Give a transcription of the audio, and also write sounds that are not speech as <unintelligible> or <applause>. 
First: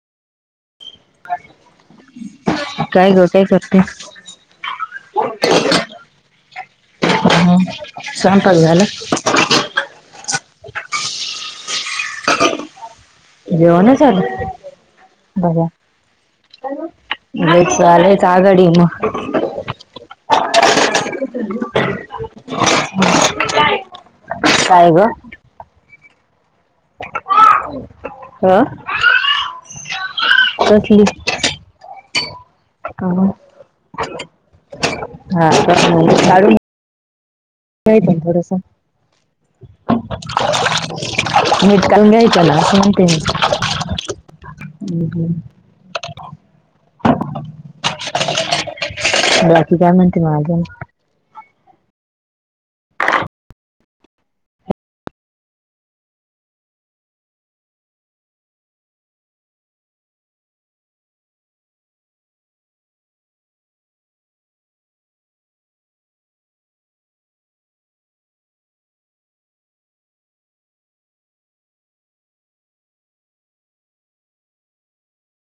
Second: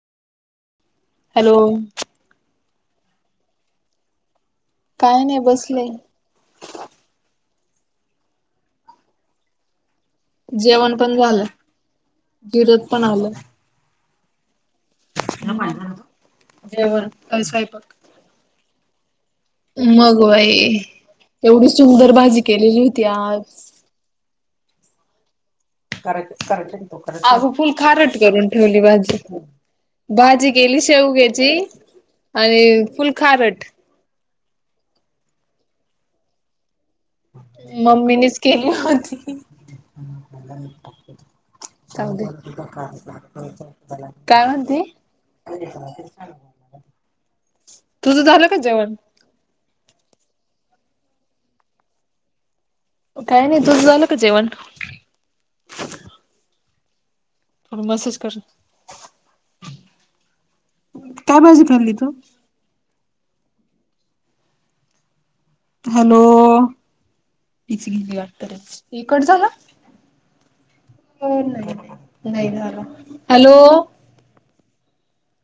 Hello काय ग काय करते? काय नाही बसले. हम्म स्वयंपाक झाला. जेवण पण झालं जिरत पण आलं. जेवण ही झालं बघा जेवण काय लय स्वयंपाक चालु चागडी मग मग बाई एवढी सुंदर भाजी केलेली होती आज. काय ग? कराटे कराटे अगं फुल खारट करून अ ठेवली भाजी भाजी केेली कसली? शेवग्या ची आणि फुल खारट. हा <unintelligible> ना मम्मीनीच थोडस. केली होती. मीठ काढून जाऊदे घ्यायचं ना असं म्हणते मी. काय म्हणती? हम्म हम्म. तुझं झालं का जेवण? बाकी काय म्हणते मग अजून? काही नाही तूस झाल का जेवण? मेसेज कर काय भाजी खाल्ली तू? हॅलो इकडचं न. नाही झाला हॅलो.